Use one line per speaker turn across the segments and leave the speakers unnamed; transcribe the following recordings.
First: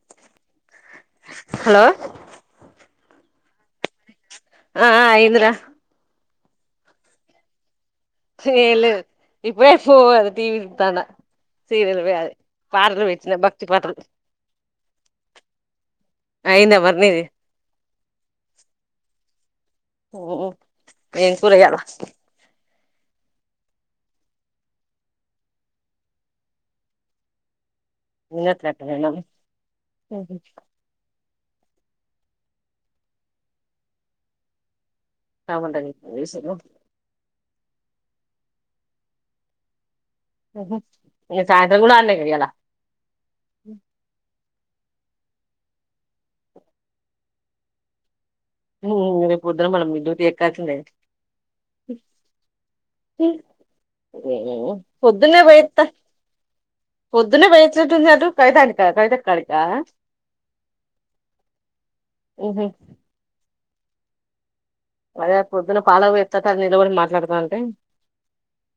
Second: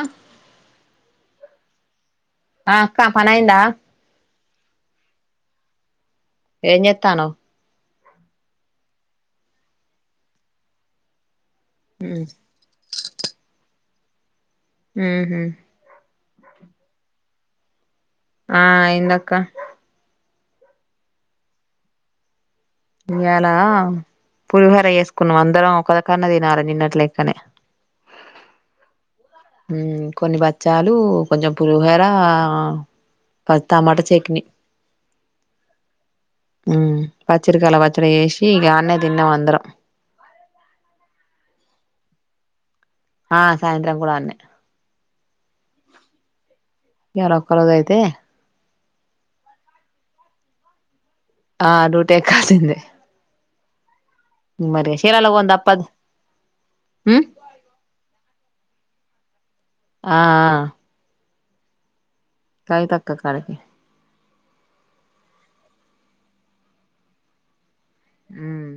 ఆహ్
హలో
అ అక్కా పనైందా?
అ అ అయింద్ర
ఏం జెత్తానావ్?
చేయాలె ఇప్పుడే పోన్, టీవి జూతన్న సీరియల్ గద్ పాటలు పెట్టిన భక్తి పాటలు
ఉహు
అయింద మర్ నీది
ఆ అయిందక్క
ఓ ఏం కూర ఇయాలా?
ఇయాలా పులిహోర చేసుకున్నాం అందరం ఒక దగ్గర తినాలలే నిన్నటి లెక్కనే
ఇన్నత్ కట్టడం
ఉమ్ కొన్ని బచ్చాలు కొంచెం పులిహోరా ప తమాట చక్నీ
టమాట ఏసిర్రా
పచ్చరికయల పచ్చడ చేసి ఇగ ఆన్నే తిన్నమందరం ఇగ
ఒహో ఇంగ సాయంత్రం కూడ అడనే కద ఇయాల
ఆ సాయంత్రం కూడ ఆన్నే ఇయాల ఒక్క రోజయితే
మ్మ్ రేపు పొద్దున మల్ల మీ డ్యూటి ఎక్కాల్సిందే
ఆ డ్యూటీ ఎక్కాల్సిందే
ఉఉ
మరి చీరాల
పొద్దున్నే
పోను
పోయత్త
తప్పదు మ్
పొద్దునే పోయోచినట్టు ఉంది అటు కవితాంటికాడిక కవితక్కడికా
ఆ కవితక్కకాడికి
అదే పొద్దున పాలకు పోయాత్తత్తంటే అ నీలబడి మాట్లాడతాంటె
ఉమ్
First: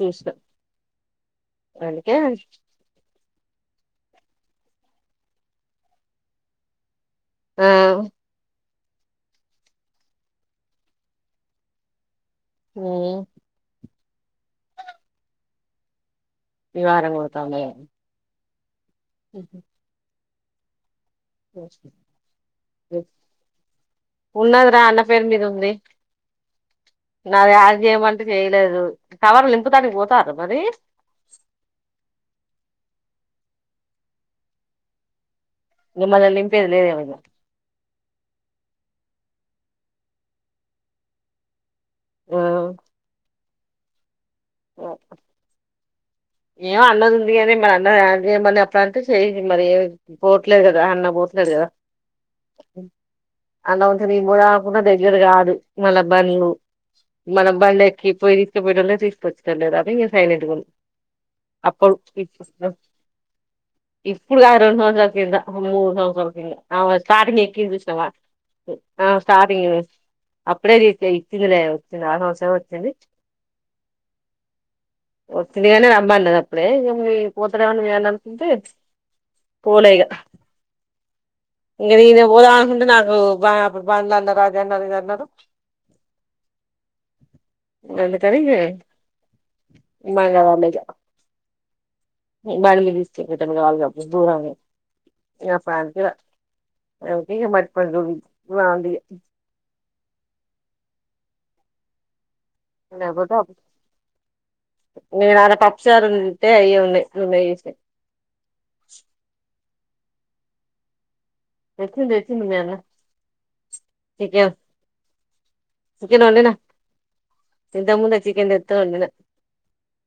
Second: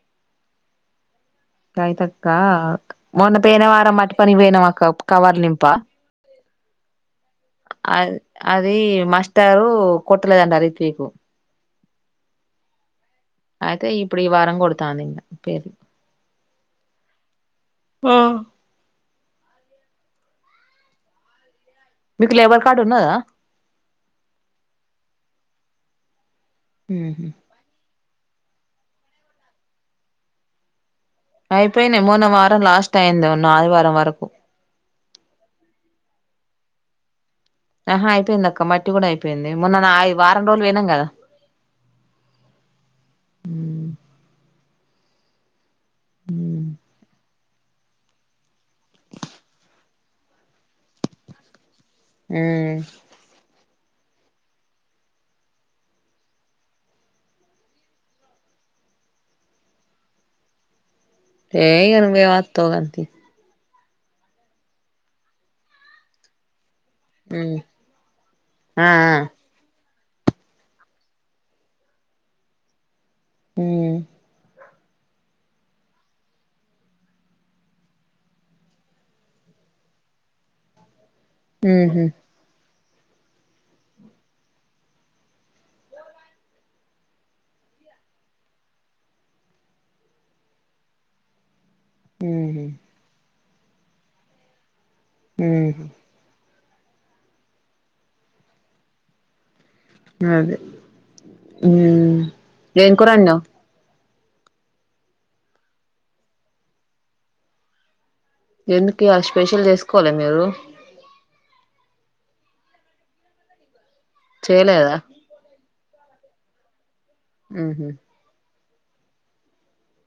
చేసిన
కవితక్క మొన్న పైన వారం మట్ పని పోయినం అక్క కవర్లు నింప
ఆ
అ అ వీ మాస్టారు కొట్టలేదంట రీత్వికు
ఉమ్
తే ఇప్పుడు ఈ వారం కొడతాందింగ పేర్లు
ఈ వారం కొడుతాంది ఏమో ఉహు్
మీకు లేబర్ కార్డు ఉన్నదా
ఉన్నదిరా అన్న పేరు మీద ఉంది
ఉహు
నాది ఆడ్ చేయమన్ చేయలేదు కవర్ నింపుతానికి పోతార్ర మరి
అయిపోయినయి మొన్న వారం లాస్ట్ అయింది మొన్న ఆదివారం వరకు
ఇంగ మల్ల నింపేది లేదేమో
ఆహా అయిపోయింది అక్క మట్టి కూడా అయిపోయింది మొన్న నా వారం రోజులు పొయినాం కదా
ఆ
ఉమ్
ఓ ఏం అన్నది ఉంది కని మరి అన్నది అప్పుడు అంటే చెయ్యి మరి పోట్లేదు కదా అన్న పోట్ ట్లేడు కదా
ఉమ్
అన్న వంక నేను పోదాం అనుకున్న దగ్గర కాదు మళ్ళబండ్లు మనం బండెక్కి పోయి తీసుకపోయేటోలు లేరు తీసుకొచ్చేటోళ్ళు లేరు అని ఇంగ సైలెంట్ గా ఉన్న
ఏ ఇగ
అప్పడు
నువ్వేం
ఇప్పు
వత్తవ్ గాని తీ
ఇప్పుడు కాదు రెండు సంవత్సరాల కింద మూడు సంవత్సరాల కింద అవు స్ట్రయింగ్ల
ఉమ్
ఎక్కింది చూసినవా ఆ స్టార్టింగ్ అప్పుడే రీతి ఇత్తందలే వతుంది ఆరు సంవస వతంది
ఉమ్
వస్తుందిగని రమ్మన్నది అప్పుడే ఏ పోతడేమొ అని మీ అనుకుంటే పోలే ఇగ
ఉహు
నీది పోదమనుకుంటే నాకు బా అప్పుడు బంలు అన్నారు అదన్నారు ఇదన్నరు అందుకనే మంగళ ఇగా
ఉహు
బండి మీద తీసకపోతాడు కావాల దూరం పోయి
ఉహు
అంతే ఇగ అది బచ్పాన్ [unintelligible] నాది
అదే ఆ
లేపోతే ఆప్ నేన్ అర పప్చారు ఉంటే ఐయే ఉన్నాయి నూనె ఏసి
ఎందుక్ ఇయాల్ స్పెషల్ చేస్కోలే మీరు
తెచ్చింద్ తెచ్చింద్ మీ అన్న చికెన్
చేయలేదా
చికెన్ ఓండినా
మ్మ్ హ్మ్
ఇంతకముందే చికెన్ తేత్తే ఓండినా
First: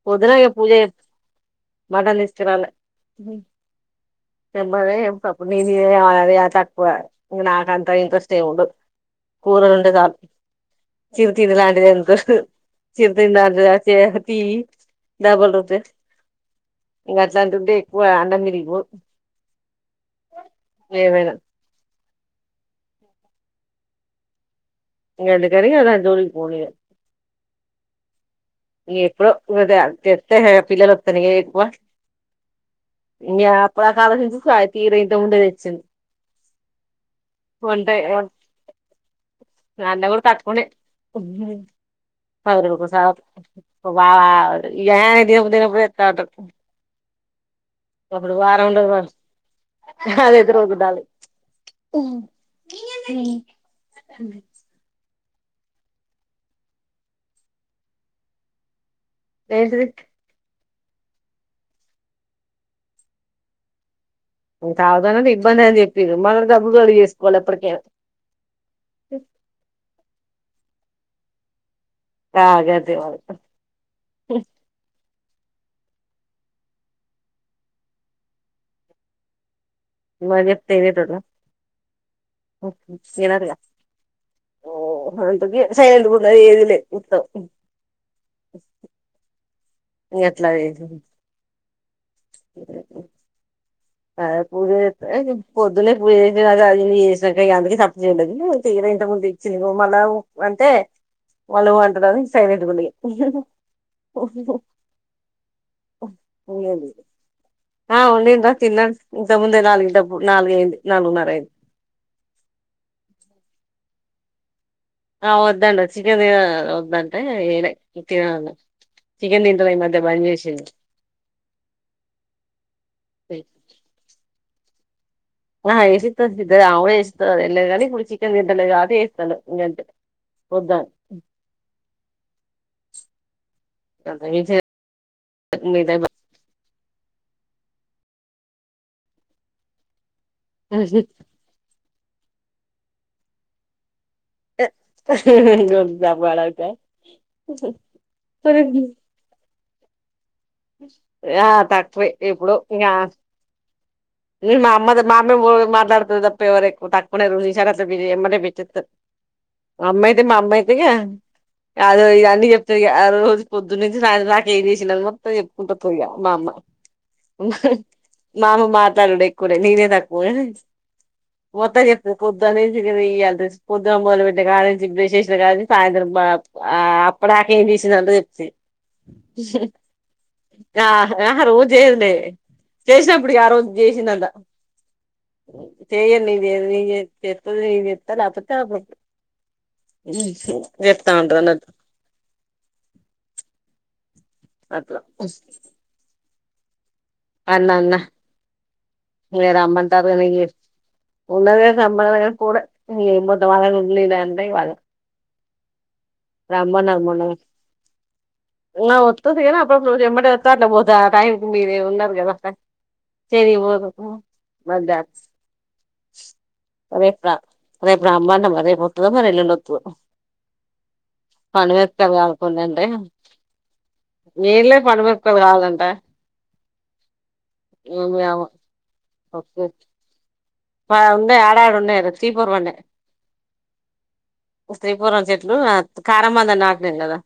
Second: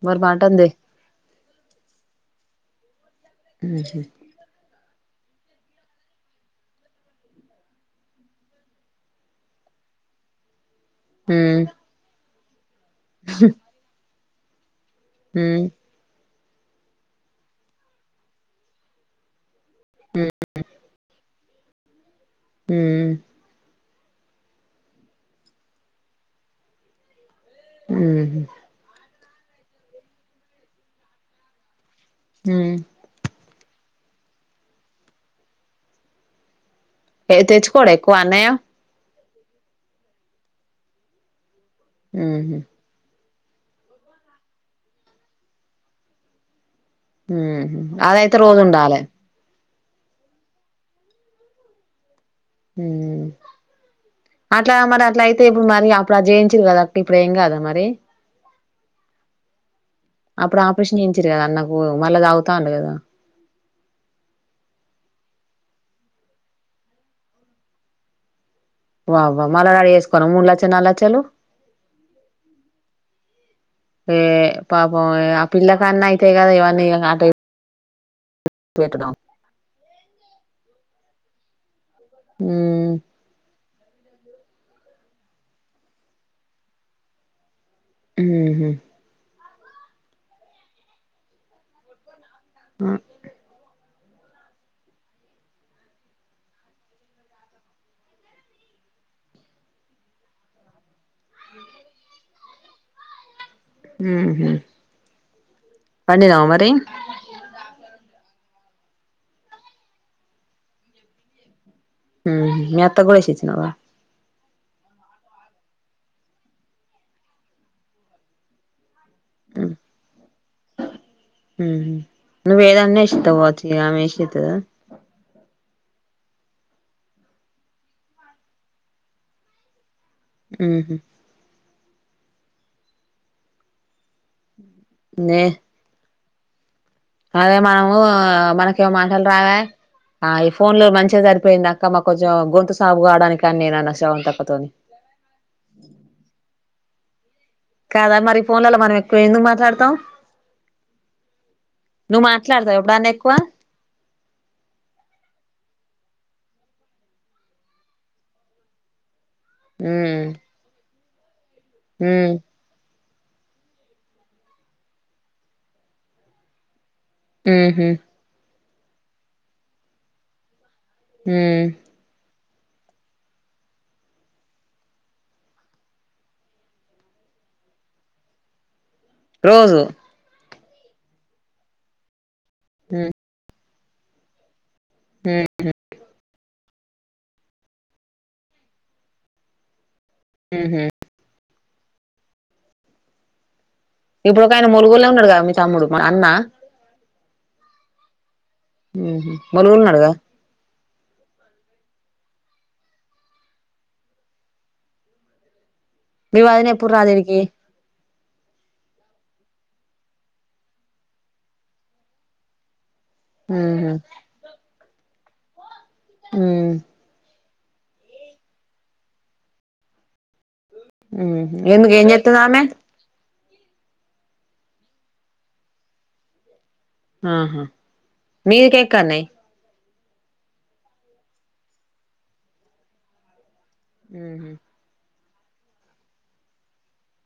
మరి
పోద్దున ఇ
మటన్ దే
పూజ మటన్ తీస్కరాల
మ్ హ్మ్
మల్ల చెప్తా అప్పుడ్ నేన్ చేయాల యా తక్కువ ఇ నాక్ అంత ఇంట్రెస్ట్ ఎమంతా ఉండవ్ కూరలుంటే చాల్ చిర్తిర్
హ్మ్
లాంటి ఇంట్రెస్ట్ చిర్తిర్ లాంటి చే తి డబల్
మ్మ్
రొట్టె ఇంకా అట్లాంటింవ్ ఉంటే ఎక్కువ అన్నం తినికు ఏవైనా
మ్
ఇంకా ఎందుకాని ఇంకా దాన్ జోలిక్ పోలే
మ్ హ్మ్
ఎప్ప్డో ఇంకా తేత్తే హె పిల్లల్ ఒత్తార్ ఇంకా ఎక్కువ
హ్మ్
ఇప్పుడ్ దాక ఆలోచింద్ పాయి తీర్ ఇంత ఉండేద్ ఇచ్చింద్
ఏ తెచ్కోడా ఎక్కువ అన్నయ్య
మీ అన్న కూడా తక్కునే
మ్మ్ హ్మ్
అరుకు స వా ఎ దినపు దినపు ఏతా ఉంటారు
మ్ అదైతే రోజ్ ఉండాలే
అదైతే రోజ్ ఉండాలే
మ్ అట్లా మర్ అట్లయి తే ఇప్పుడ్ మరి అప్పుడ్ జేయించర్ కదా అక్క ఇప్పుడ్ ఏం కాదా మరి
ఏంటిది
అప్పుడ్ ఆపరేషన్ చేయించిర్ కదా అన్నకు మళ్ళ తాగుతాండు కదా
దావ్కానా ఇబ్బంది అని చెప్పింరు మళ్ళీ డబ్బుల్గాడిగెస్కోవాలి ఎప్పట్కే
వా వా మల్ల రడీ చేస్కోలా ముడ్ లచ్చలు నాల్ లచ్చలు
ఆ గంతే మరి
ఏ పాపం ఆ పిల్లకన్నా అయితాయి కదా ఇవ్వని ఆ టై కేట్ డం
ఎమైనా చెప్తే ఇనేటోడా
ఉమ్
ఇనడ్గా ఓ అందుకే సైలెంట్ గ్ ఉన్న ఏది లే ఉత్తం
మ్ హ్మ్
ఎట్లా అయితుంద్
మ్
పొద్దునే పూజ [unintelligible] ఇగా అందుకే సప్పుడ్ చేయాలె ఇంత ముంద్ ఇచ్చింద్ మళ్ళ ఉ అంటే మళ్ళ ఉఅంటార్ అని సైలెంట్ ఉన్న ఇగా
మ్ హ్మ్ పండినావా మరీ
ఇంకేంది ఆ ఒండిన్ రా తిన్నా ఇంత ముందే నాల్గు డబ్బు నాల్గు అయింది నాల్గున్నర అయింది
మ్ మీ అత్తగూడా ఏసిచ్చినావా
ఆ ఒద్దంట చిక్కన్ దిన ఒద్దంటే ఎయిలే తిన అన్న చికెన్ తింటలే ఈ మధ్య బంద్ చేసిండ్
ఉహు నువ్ వేదన్న ఎషితవ్ కావచ్చు ఇగ ఆమె ఏషితదా
ఆ ఏషితద్ సిద్ద ఆవ్డ్ ఏస్తద్ ఎల్లే కానీ ఇప్పుడ్ చికెన్ దింట లేద్ కాబ్బటి ఏస్తలేద్ గంతే ఒద్ధాయ్
ఉహు
ఉమ్ నేన్ రీల్స్ జేస్
నే
ఈ టైంలా
అదే మనం మనాకేమో మాటలు రావయ్ ఆ ఈ ఫోన్ లో మంచిగా సరిపోయింది అక్క మాకు కొంచెం గొంతు సాఫ్ గావడానికి కాని నేను అనస్
ఎ గొంతు సాఫ్ కావడానికా
కాదా మరి ఫోన్లల మనం ఎక్కువ ఎందుకు మాట్లాడుతాం
ఆ తక్కువే
నువ్వు
ఇప్పుడు
మాట్లాడతావా
ఇగా
ఎప్పుడన్నా ఎక్కువ
ఈ మా అమ్మది మా అమ్మె వో మా నాడీపీ తప్పి ఎవరు ఎక్కు తక్కునే రో జేశారో అట్లా పిడి జెయమంటే ఎంబడే పెట్టితర్ అమ్మాయిది
ఉమ్
మా అమ్మాయిది ఇగ అదో ఇగ
ఉమ్
అన్నీ చెప్తరు ఇగ ఆ రోజు పొద్దు నుంచి సాయంత్రం దాకేం జేసిన మొ చెప్పుకుంట పోయ్ ఇగ మా అమ్మ ఆహ్ హా
ఉహు
మామ మాట్లాడు ఏక్కువ లేదు నీదేం తకు పో
ఉమ్
మొత్తం చెప్తది పోద్ [unintelligible] పొద్దునానుంచి కడ్నుంచి ఇదే ఇగా పొద్దున మోదలుపెట్టినాకడ్నుంచి బ్రష్ ఏషిన కా నుంచి సాయంత్రం గాప్ అప్పుడ ఎంజేసిందా అంత చెప్తది
రోజు
ఆహ ఆహా రోజు జేయదులే
ఉమ్
చేసినప్పుడు ఇగ ఆ రోజు చేసిదంత చేయ్యనిన్ ఇగ చేయద్ చేతల్ చెత్తల్ లేపోతే అప్పుడపుడు ఊ
ఉహు
జేప్తావుంటాది అన్నట్టు
ఇప్పుడు ఒక ఆయన
అట్లా
ములగొల్లో ఉన్నాడుగా మీ తమ్ముడు మరి అన్న
అన్న అన్న ఇగ
ములుగులో
రమ్మంటారు
ఉన్నాడుగా
గాని ఇ యప్ ఉన్నరు గాని రమనలే పోలె ఏం పోతాం వాళ్ళ నీళ్ళదంటే వాళ్లే
మీ వదిన ఎప్పుడు
రమ్మన్నరు మొన్న
రాదీడికి
నా ఒత్తది గాని అపుడప్పుడే ఎంబడే ఒత్తే అట్ల పోతది ఆ టైమ్ కి మీరు ఉన్నరు గద అక్క తిరిగి పోత
ఉహు
పో మద్ద
ఉమ్
రేపు రా రేపు రామ్మన్న మరి రేపు ఒత్తదో మరి ఏల్లుండి ఒత్తదో
ఉహు
పండు
ఎందుకు ఏం
మిరపకాయలు కావాలంటే
చేత్తది ఆమె
కొన్నంటే ఏం లే పండు మెరపకాయలు కావాలంట
ఆహా మీది కేక్కాల్
ఓకే ఆ ఉన్నయ్ ఆడాడ ఉన్నయ్ ఛీపూర వన్నె
ఉహు
తేపురం చేట్ ఉ కారంమాందా నాటినం గదా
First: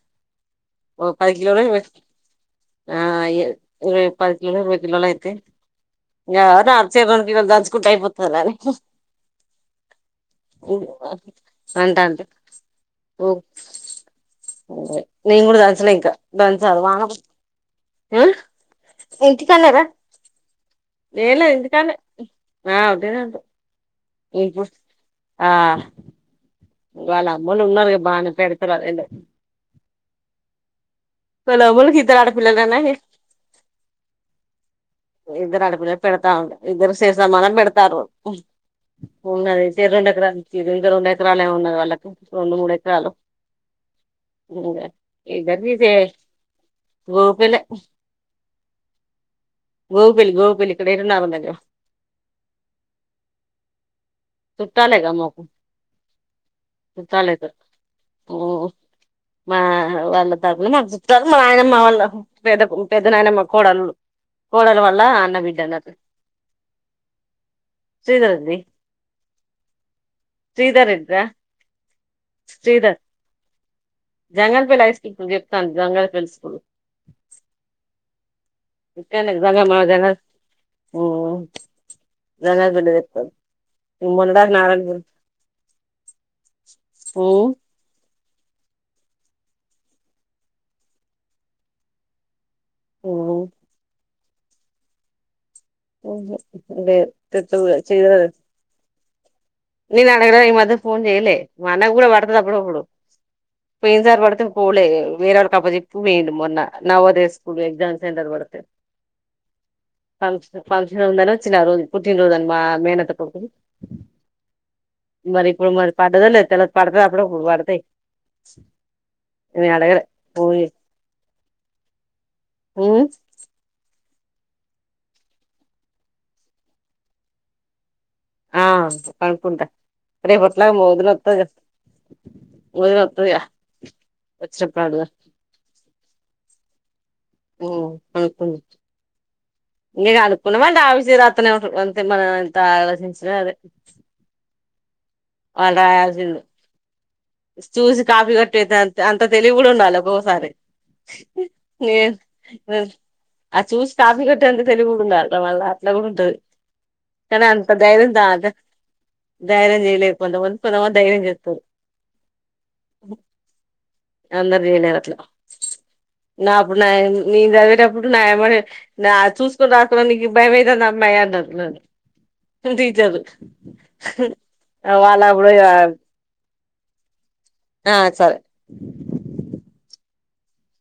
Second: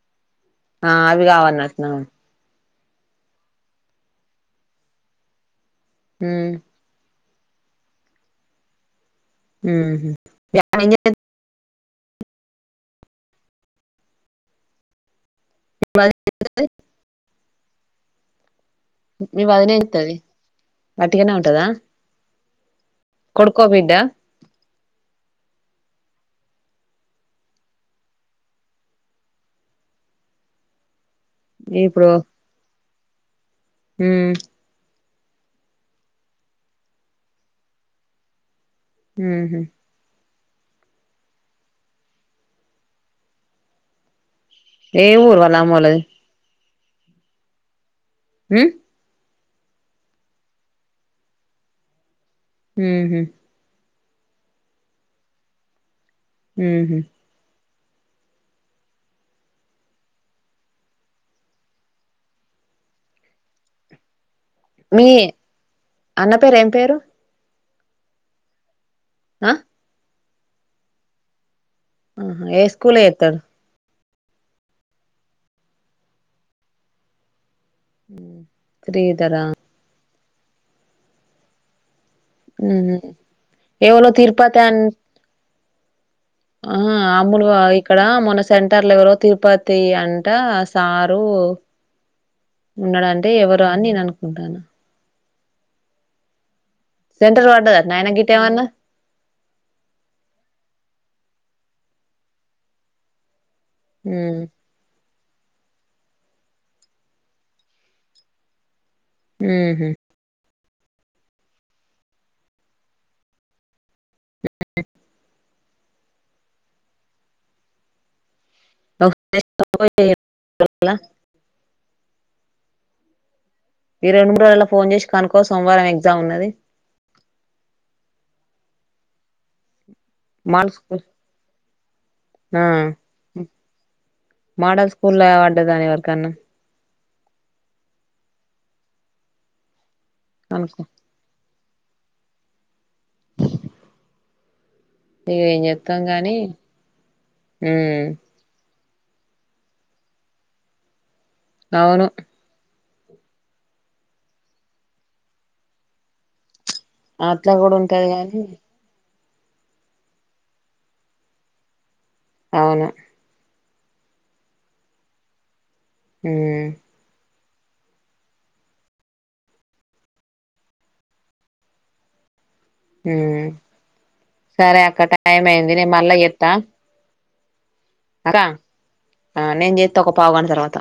ఆ
ఓ
అవి
పది కిలోలు
కావన్నట్టునా
ఆ ఇగ ఇరవై పది కిలో ఇరవై కిలోలు అయితే గా
ఉమ్
అచే కొం కిలోలు దంచుకుంటే అయిపోతలేని
ఉహు గమే ఏం జెప్పింద్
అంటటే ఓ ఒవే నేను గూడా దంచలే ఇంకా దంచాలే వాన కొ ఆ
మీ వదీనే ఏం త్తది
ఏం లే ఇంటిక్కానే ఆ ఉట్టినే ఉంటది
కొడుకో బిడ్డ
ఈపు ఆ వాళ్ళ అమ్మోలు ఉన్నారు గా బానే పెడతరు ఆ వాళ్లే వాళ్ల అమ్మోలకి
ఇప్పుడు
ఇద్దరు ఆడపిల్లలనామే
ఉమ్
ఇద్దరు ఆడపిల్లలు పెడతా ఉండే ఇద్దరు సరి సమానం పెడతారు
ఉహు
ఉన్నది షేరెండు ఎకరాలు ఇది ఇంక రొండు ఎకరాలు ఉన్నది వాళ్లకు రెండు మూడు ఎకరాలు ఇంగ
ఏ ఊరు వాళ్ళ
ఇద్దరిది జే
అమ్మోళ్ళది
గోపిలే
హ్మ్
గోబిల్ గోబిల్ ఇక్కడేడున్నా [unintelligible]
మ్ హ్మ్
చుట్టాలేగ మాకు
ఉహు
చుట్టాలైతరు మా వాళ్ళ తమ్ముడు మాకు సుట్టాలు మా నాయనమ్మ వాళ్ళ పెద్ద పెద్ద నాయనమ్మ కోడళ్ళు కోడలు వాళ్ళా
మీ
అన్న బిడ్డన్నట్లు
అన్న పేరు ఏం పేరు
శ్రీదర్ది
అ
శ్రీధర్ రెడ్డి ర
ఆహ ఏ స్కూల్లో ఏత్తడు
జంగల్పల్ హై స్కూల్ చెప్తాను జంగల్పల్ స్కూలు
మ్
ఇక్కడనే మన జంగల్పల్లి జంగల్పల్లి
ఉహు
దిక్కు
ఎవలో తిరుపతి అన్
మొన్నటిదాకా
ఆ అములువా ఇక్కడ మోన సెంటర్లేవరో తిరుపతి అంట సారూ ఉన్నాడంటే ఎవరా అని నేననుకుంటాన్నా
అదే లేద్
సెంటర్
తేతవు
పడ్డదట్నా ఆయన
కదా
గిటేమన్నా
నేను అడగలే ఈ మధ్య ఫోన్ చెయలే మా అన్న కూడా పడుతదప్పుడప్పుడు పోయిన్సారి
ఉమ్
పడితే పోలే వేరే వొళకి అప్ప జెప్పి పోయిండు మొన్న నవోదయ స్కూల్ ఎగ్జామ్ సెంటర్ పడితే
మ్ హ్మ్
ఫంక్షన్ ఫంక్షన్ ఉందనొచ్చిన ఆరోజు పుట్టినరోజనీ మా మేనత్త కొడుకుది మరి ఇప్పుడు మరి పడ్డదో లేదో తెలవద్ పడుతదప్పుడప్పుడు పడతాయి నేన్ అడగలే పోనీ
ఒకసాల
మ్
ఈ రెండు మూడు రోజులో ఫోన్ చేసి కనుకో సోమవారం ఎగ్జామ్ ఉన్నది
ఆ కనుకుంటా
మాల్
రేపెట్లాగో మా
స్కూల్
వదినొత్తది కదా
ఆ
వచ్చినప్పుడు
మోడల్
అడుగుదాం
స్కూల్లా పడ్డదా ఎవరికన్నా
మ్ పడ్డట్టుంది నేను అనుకున్నా
కనుకో
వాళ్లు అంతే మనం ఎంత ఆలోచించినా అదే
ఇగ ఏం చెత్తాం గాని
ఆల్రాయల్సిందే చూసి
ఉమ్
కాపీ కొట్టేట అంత తెలివి కూడా ఉండాలి ఒకొక్సారి
అవును
నేను ఆ చూసి కాఫీ కట్టే అంత తెలివీ కూడా ఉండాల మళ్ళ అట్లా కూడుంటది కానీ
అట్లా
అంత
కూడా ఉంటది
ధైర్యం
గాని
దాగ ధైర్యం చేయలేర్ కొంతమంది కొంతమంది ధైర్యం చేత్తరు
అవును
అందర్ చేయలేరట్ల
ఉమ్
నాకు నాయి నేను చదివేటప్పుడు నా ఏమడి చూసుకొని రాసుకొనిడాకి నీకి భయంమవుతుందమ్మాయి అనంటున్నారు టీచరు
ఉమ్ సరే అక్క టైమ్
వాళ్ళప్పుడు
అయింది నేను మళ్ళా జేత్తా
ఆ సరే
అక్క నేన్ జేత్తా ఒక పావుగంట తర్వాత